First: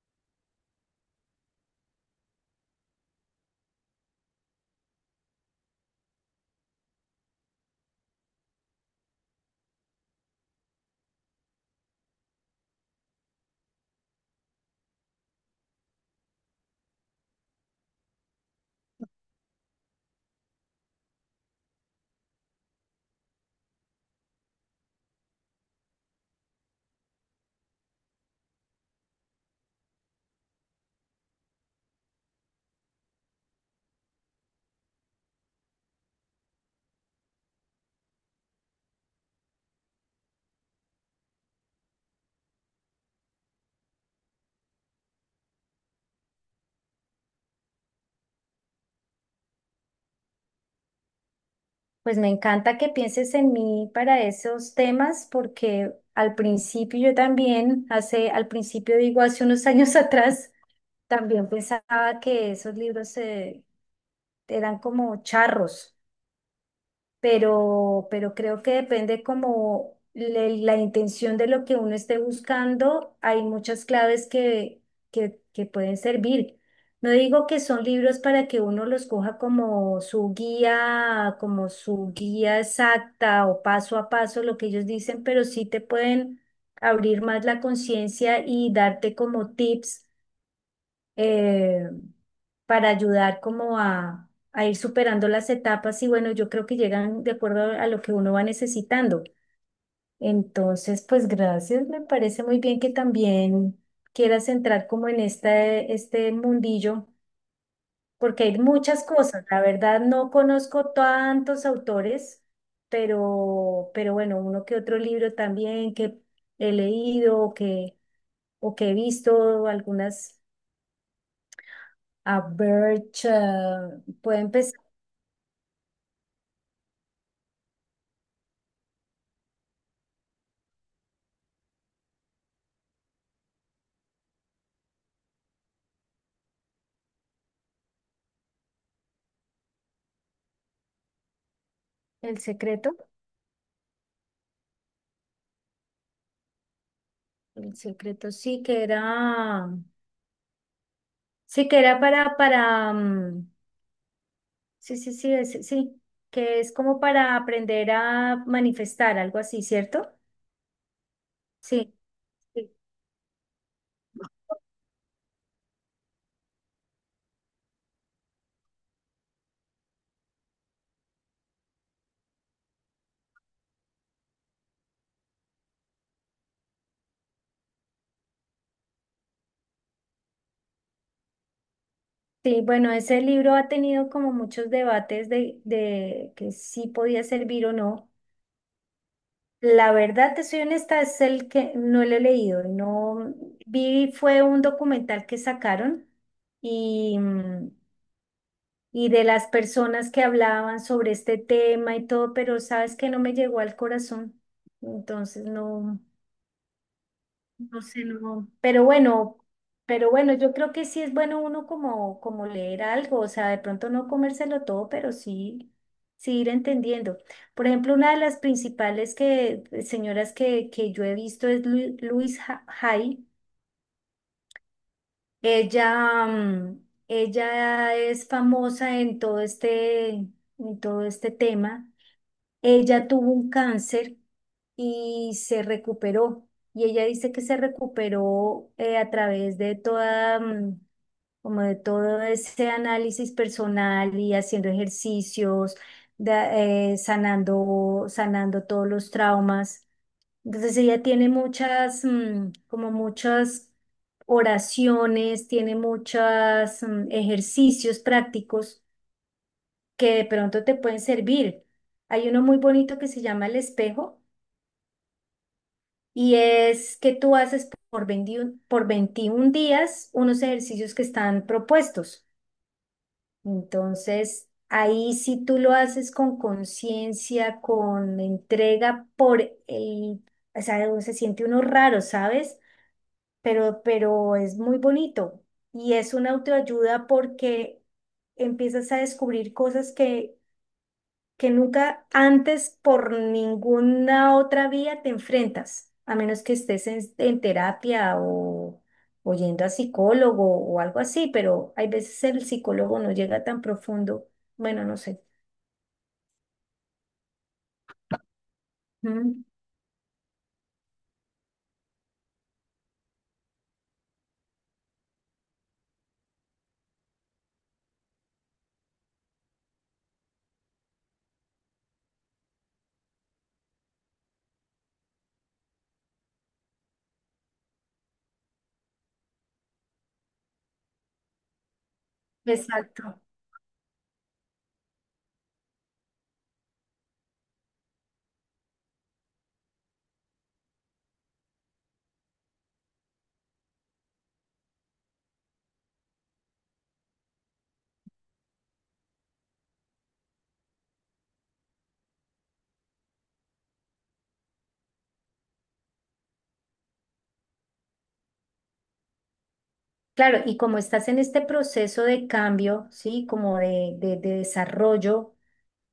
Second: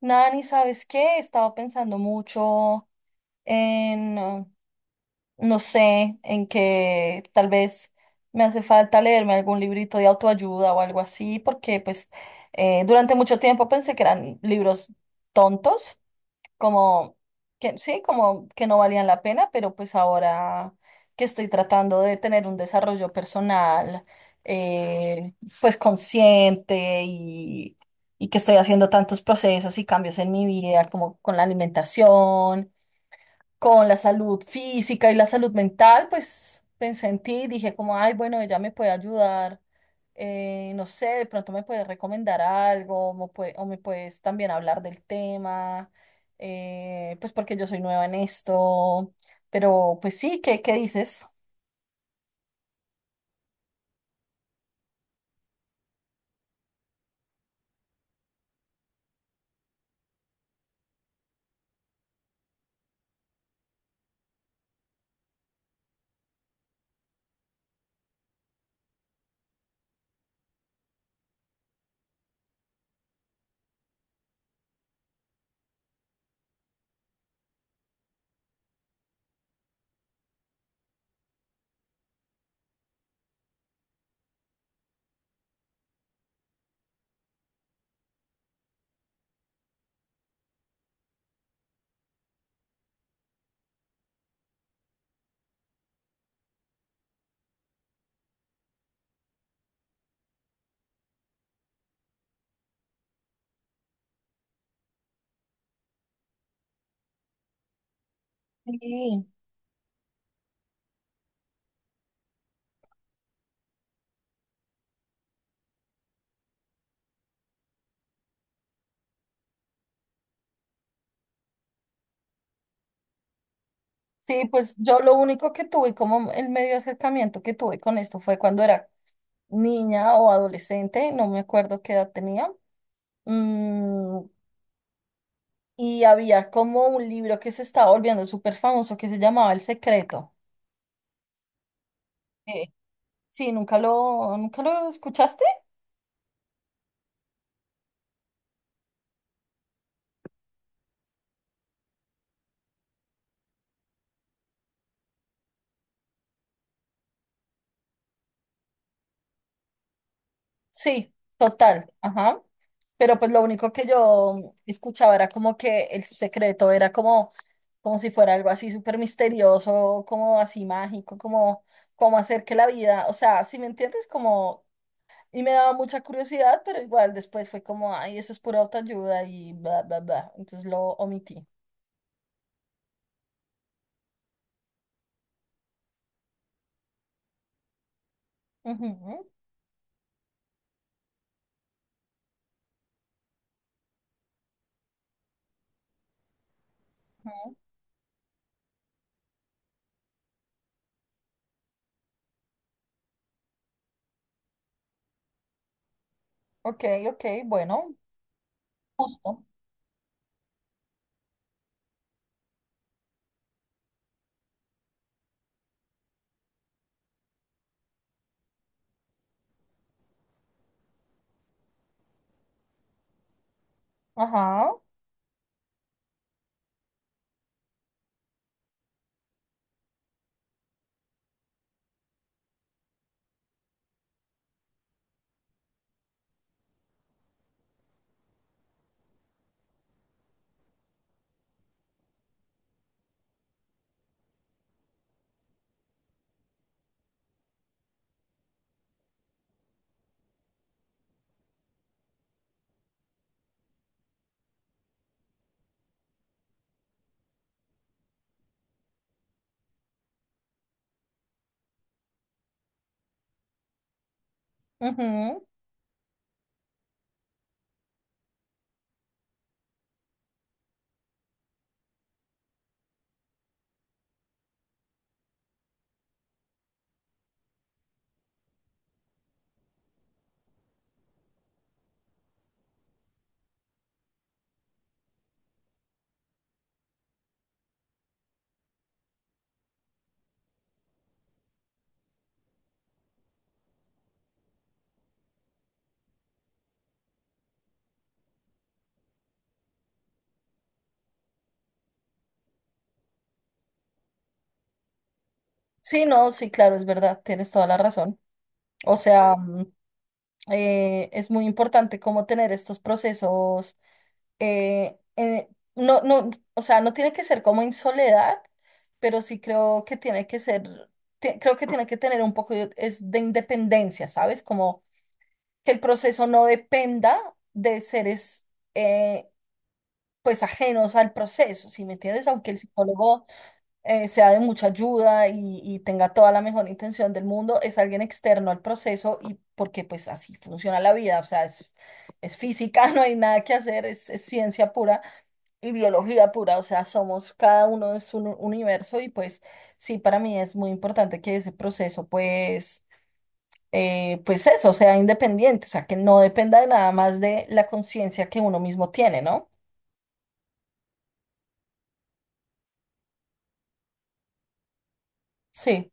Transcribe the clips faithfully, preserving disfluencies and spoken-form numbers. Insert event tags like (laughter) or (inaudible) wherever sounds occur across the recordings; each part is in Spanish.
Nani, ¿sabes qué? Estaba pensando mucho en, eh, no sé, en que tal vez me hace falta leerme algún librito de autoayuda o algo así, porque pues eh, durante mucho tiempo pensé que eran libros tontos como que sí, como que no valían la pena, pero pues ahora que estoy tratando de tener un desarrollo personal, eh, pues consciente y, y que estoy haciendo tantos procesos y cambios en mi vida, como con la alimentación con la salud física y la salud mental, pues pensé en ti, dije como, ay, bueno, ella me puede ayudar, eh, no sé, de pronto me puedes recomendar algo, mo- pue- o me puedes también hablar del tema, eh, pues porque yo soy nueva en esto, pero pues sí, ¿qué, qué dices? Pues me encanta que pienses en mí para esos temas porque al principio yo también, hace, al principio digo, hace unos años (laughs) atrás, también pensaba que esos libros eh, eran como charros. pero, pero creo que depende como le- la intención de lo que uno esté buscando. Hay muchas claves que, que, que pueden servir. No digo que son libros para que uno los coja como su guía, como su guía exacta o paso a paso, lo que ellos dicen, pero sí te pueden abrir más la conciencia y darte como tips eh, para ayudar como a, a ir superando las etapas. Y bueno, yo creo que llegan de acuerdo a lo que uno va necesitando. Entonces, pues gracias, me parece muy bien que también quieras entrar como en este, este mundillo, porque hay muchas Sí. cosas, la verdad no conozco tantos autores, pero, pero bueno, uno que otro libro también que he leído o que, o que he visto algunas. A Birch, eh, puede Sí, pues empezar yo lo único que tuve como el medio acercamiento que tuve con esto fue cuando era niña o adolescente, no me acuerdo qué edad tenía. mm, y había como un libro que se estaba volviendo súper famoso que se llamaba El Secreto. el Eh, secreto. sí, nunca lo, ¿nunca lo escuchaste? El secreto sí que era, sí que era para, para, mm, sí, sí, sí, es- sí, que es como para aprender a manifestar, algo así, ¿cierto? Sí, total, Sí. ajá. Sí, Pero pues lo único que yo escuchaba era como que El Secreto era como, como si fuera algo así súper misterioso, como así mágico, como, como hacer que la vida, o sea, si me entiendes, como... Y me daba mucha curiosidad, pero igual después fue como, ay, eso es pura autoayuda y bla, bla, bla. Entonces lo omití. sí, bueno, ese libro ha tenido como muchos debates de, de que sí podía servir o no. Ujú, La verdad, te soy honesta, es el que no lo he leído. No vi, fue un documental que sacaron y, ujú. mm, y de las personas que hablaban sobre este tema y todo, pero sabes que no me llegó al corazón. Entonces no. Ok, ok, No bueno, sé, no. Pero bueno, justo. pero bueno, yo creo que sí es bueno uno como, como leer algo, o sea, de pronto no comérselo todo, pero sí, sí ir entendiendo. Por ejemplo, una de las principales que, señoras que, que yo he visto es Luis Hay. Ajá. Ella, mm, ella es famosa en todo este, en todo este tema. Ella tuvo un cáncer y se recuperó. Y ella dice que se recuperó, eh, a través de toda, mm, como de todo ese análisis personal y haciendo ejercicios, da- eh, sanando, sanando todos los traumas. Entonces ella tiene muchas, mm, como muchas oraciones, tiene muchos ejercicios prácticos que de pronto te pueden servir. Hay uno muy bonito que se llama El Espejo, Ujú. y es que tú haces por veintiuno, por veintiún días unos ejercicios que están propuestos. Entonces, ahí si tú lo haces con conciencia, con entrega, por el, o sea, se siente uno raro, ¿sabes? Pero, pero es muy bonito y es una autoayuda porque empiezas a descubrir cosas que que nunca antes por ninguna otra vía te enfrentas, a menos que estés en, en terapia o, o yendo a psicólogo o algo así, pero hay veces el psicólogo no llega tan profundo, bueno, no sé. Sí, no, sí, claro, es verdad, tienes toda la razón. O sea, Ujú. mm, eh, es muy importante cómo tener estos procesos. eh, eh, no, no, o sea, no tiene que ser como en soledad, pero sí creo que tiene que ser, te- creo que tiene que tener un poco de, es de independencia, ¿sabes? Como que el proceso no dependa de seres, eh, pues, ajenos al proceso, ¿sí me entiendes? Aunque el Exacto. psicólogo eh, sea de mucha ayuda y, y tenga toda la mejor intención del mundo, es alguien externo al proceso y porque pues así funciona la vida, o sea, es, es física, (laughs) no hay nada que hacer, es, es ciencia pura y biología pura, o sea, somos cada uno es un universo y pues sí, para mí es muy importante que ese proceso pues... eh, pues eso, sea independiente, o sea, que no dependa de nada más de la conciencia que uno mismo tiene, ¿no? Claro, y como estás en este proceso de cambio, ¿sí? Como de, de- de desarrollo, Sí,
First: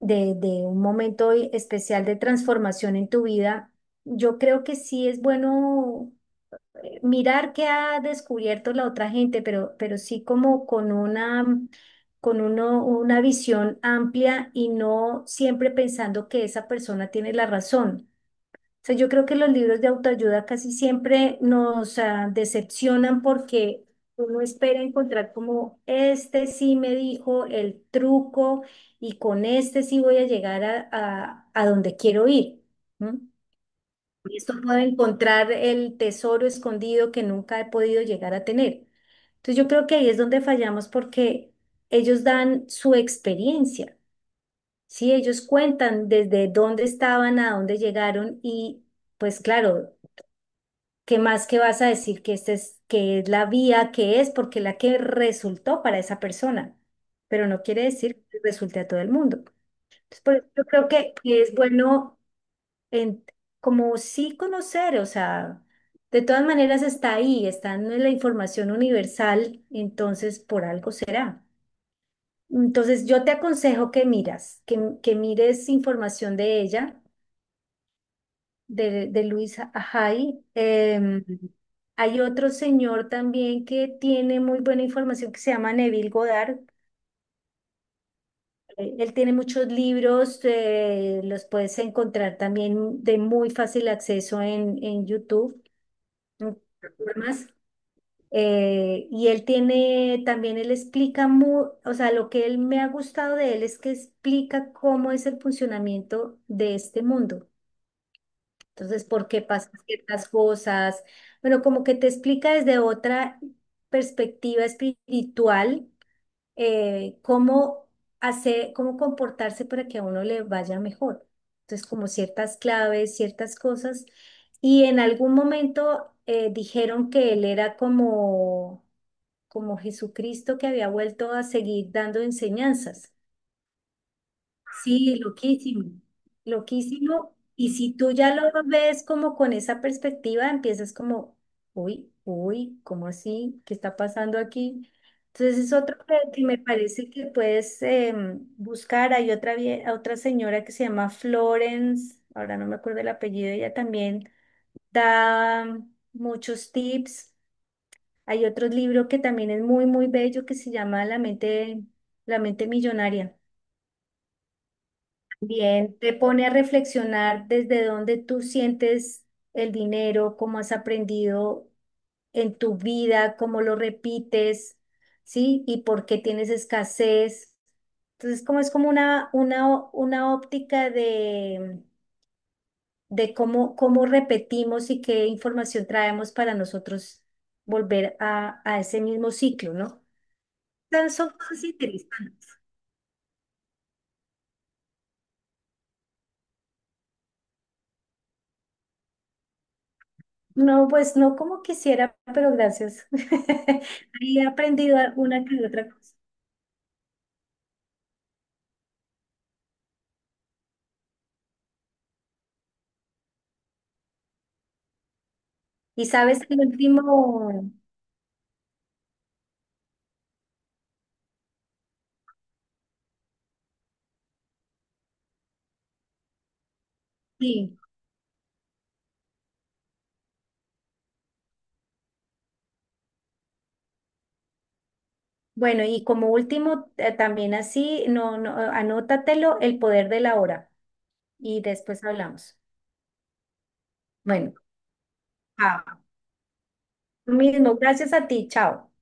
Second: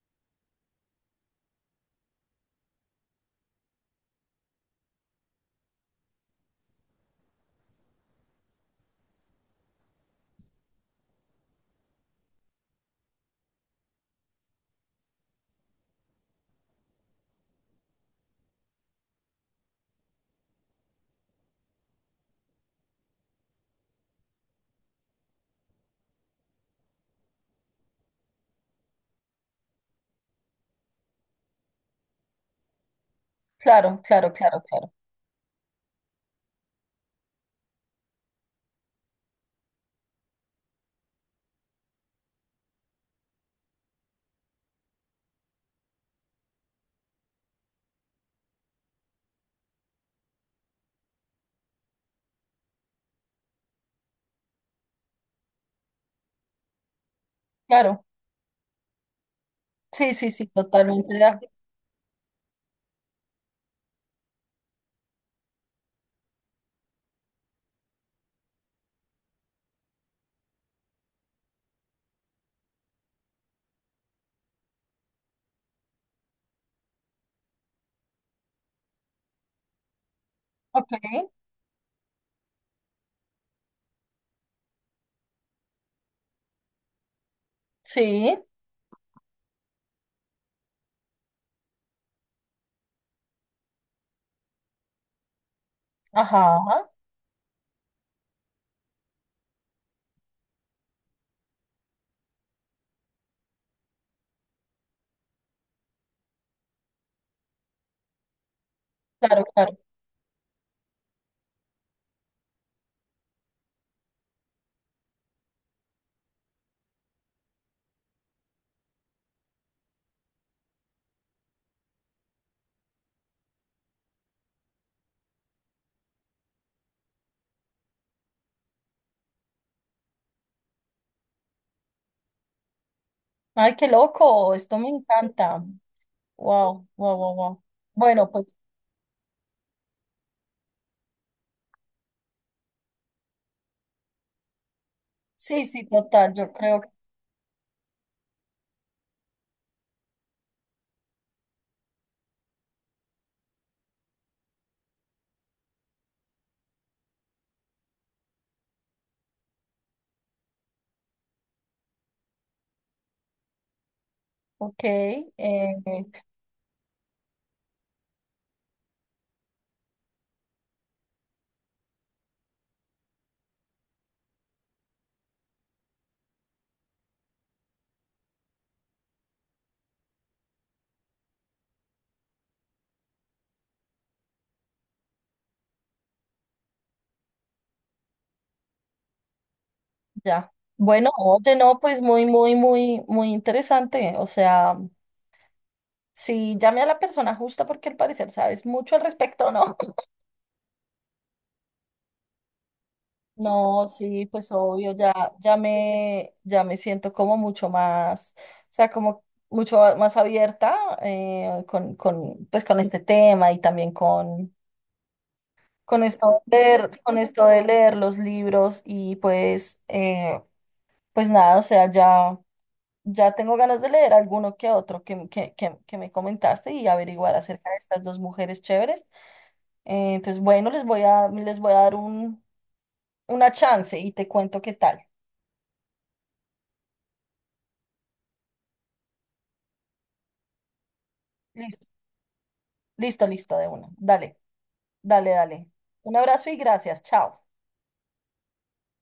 de, de un momento especial de transformación en tu vida, yo creo que sí es bueno, eh, mirar qué ha descubierto la otra gente, pero, pero sí como con una, con uno, una visión amplia y no siempre pensando que esa persona tiene la razón. O sea, yo creo que los libros de autoayuda casi siempre nos ah, decepcionan porque uno espera encontrar como este sí me dijo el truco y con este sí voy a llegar a, a, a donde quiero ir. ¿No? claro, claro, Y esto claro, puedo claro, encontrar el tesoro escondido que nunca he podido llegar a tener. Entonces yo creo que ahí es donde fallamos porque ellos dan su experiencia, ¿sí? Ellos cuentan desde dónde estaban a dónde llegaron y pues claro, ¿qué más que vas a decir que esta es, que es la vía que es? Porque la que resultó para esa persona, pero no quiere claro. decir que resulte a todo el mundo. Sí, Entonces sí, por eso sí, yo creo que totalmente. De que acuerdo. es bueno en- como sí conocer, o sea, de todas maneras está ahí, está en la información universal, entonces por algo será. Entonces yo te aconsejo que miras, que, que mires información de ella, de, de Luisa Ajay. Ok. Em, hay otro señor también que tiene muy buena información que se llama Neville Goddard. Sí, Eh, Él tiene muchos libros, eh, los puedes encontrar también de muy fácil acceso en, en YouTube, en ajá, plataformas. Eh, y él tiene, también él explica, mu- o sea, lo que él me ha gustado de él es que explica cómo es el funcionamiento de este mundo. Entonces, por qué claro, pasan claro. ciertas cosas. Bueno, como que te explica desde otra perspectiva espiritual, eh, cómo hacer, cómo comportarse para que a uno le vaya mejor. Entonces, como ciertas claves, ciertas cosas. Y en algún momento, eh, dijeron que él era como, como Jesucristo que había vuelto a seguir dando enseñanzas. Ay, qué loco, esto me Sí, encanta. loquísimo, Wow, wow, wow, loquísimo. wow. Y si tú Bueno, ya lo pues ves como con esa perspectiva, empiezas como, uy, uy, ¿cómo así? ¿Qué está pasando aquí? Entonces sí, es sí, otro que, total, que yo me creo que, parece que puedes em, buscar. Hay otra, vie- otra señora que se llama Florence, ahora no me acuerdo el apellido, ella también da muchos tips. Hay otro libro que también es muy, muy bello que se llama La mente, La mente millonaria. ok, Bien, eh, te pone a reflexionar desde dónde tú sientes el dinero, cómo has aprendido en tu vida, cómo lo repites, ¿sí? Y por qué tienes escasez. Entonces, como es como una, una, ó- una óptica de, de cómo, cómo repetimos y qué información traemos para nosotros volver a, a ese mismo ciclo, ¿no? ya. Bueno, Entonces, son oye, cosas no, pues muy, interesantes. muy, muy, muy interesante. O sea, si llame a la persona justa porque al parecer sabes mucho al respecto, ¿no? No, pues no como quisiera, pero gracias. No, (laughs) sí, Ahí he pues obvio, aprendido ya, una ya que otra cosa. me, ya me siento como mucho más, o sea, como mucho más abierta eh, con, con, pues con este tema y también con, con Y sabes esto que de el leer, con esto de último, leer los libros y pues, eh, pues nada, o sea, ya, ya tengo ganas de leer alguno que otro que, que, que, que me comentaste y averiguar acerca de sí, estas dos mujeres chéveres. Eh, entonces, bueno, les voy a, les voy a dar un, una chance y te cuento qué tal. bueno, y como último, eh, también así, no, no, anótatelo, el poder de la hora. Y después hablamos. Listo, listo, de una. Dale, Bueno, dale, dale. chao. Un abrazo y gracias. Lo Chao. mismo, gracias a ti, chao.